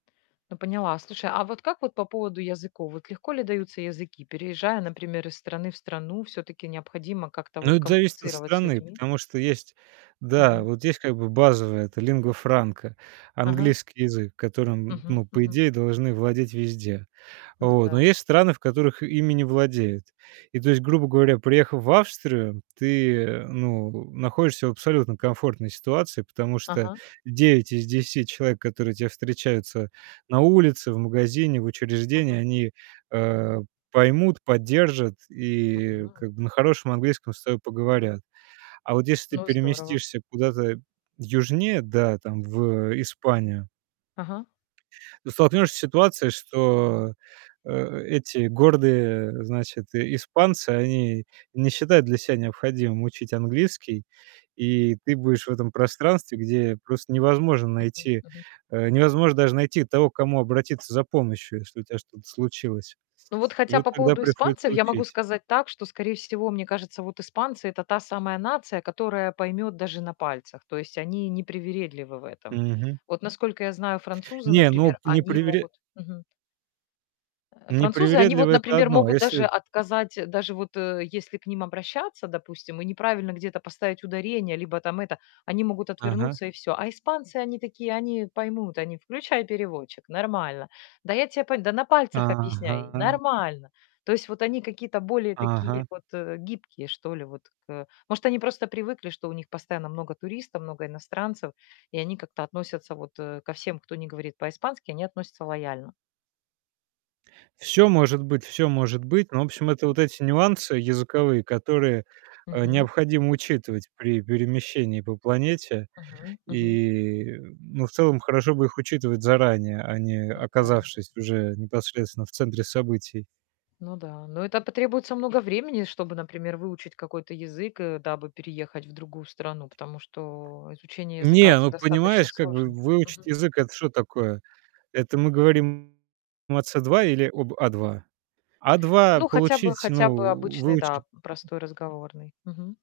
Ну поняла. Слушай, а вот как вот по поводу языков? Вот легко ли даются языки? Переезжая, например, из страны в страну, всё-таки необходимо как-то Ну вот это зависит от коммуницировать с страны, людьми. потому что есть да, Мгм. вот есть как бы базовое- это lingua franca, Ага. английский язык, которым, н Мгм, ну, по мгм. идее, должны владеть везде. Ну Вот. Но да. есть страны, в которых ими не владеют. И то есть грубо говоря, приехав в Австрию, ты, э, ну, находишься в абсолютно комфортной ситуации, потому что Ага. 9 из 10 человек, которые те встречаются на улице, в магазине, в учреждении, Ага. они, э, поймут, поддержат и Мгм. как бы на хорошем английском с тобой поговорят. А вот если ты Ну здорово. переместишься куда-то южнее, да, там в, э, Испанию Ага. ты столкнешься с ситуацией, что, э, эти гордые, значит, и испанцы, они не считают для ся необходимым учить английский. И ты будешь в этом пространстве, где просто невозможно Мгм, найти, мгм. э, невозможно даже найти того, к кому обратиться за помощью, если у тя что-то случилось. Ну вот И хотя вот по тогда поводу приходится испанцев я могу учить. сказать так, что, скорее всего, мне кажется, вот испанцы- это та самая нация, которая поймет даже на пальцах. То есть они не привередливы в этом. Мгм. Вот насколько я знаю, французы, Не, ну например, не они привере могут Мгм. Э, не французы, они вот, привередливый- это например, одно. А могут даже если отказать, даже вот, э, если к ним обращаться, допустим, и неправильно где-то поставить ударение либо там это, они могут Ага. отвернуться и всё. А испанцы- они такие, они поймут, они: "Включай переводчик, нормально. Да я тя по Да на пальцах объясняй, Ага. нормально". То есть вот они какие-то более такие Ага. вот, э, гибкие, что ли, вот к э. Может, они просто привыкли, что у них постоянно много туристов, много иностранцев, и они как-то относятся вот, э, ко всем, кто не говорит по-испански, они относятся лояльно. Всё может быть, всё может быть. Но, в общем, это М. вот эти нюансы языковые, которые, э, Мгм. необходимо учитывать при перемещении по планете. Мгм, мгм. И, м, ну, в целом, хорошо бы их учитывать заранее, а не Ну да. оказавшись уже непосредственно в центре событий. Ну да. Но это потребуется много времени, чтобы, например, выучить какой-то язык, э, дабы переехать в другую страну. Потому что изучение языка- Не, это ну достаточно понимаешь, как бы сложно. выучить Мгм. язык- это что такое? Это мы говорим о С2 или об А2? А2 Ну хотя бы, получить, ну хотя бы в обычный, да, выучить п простой разговорный. Мгм.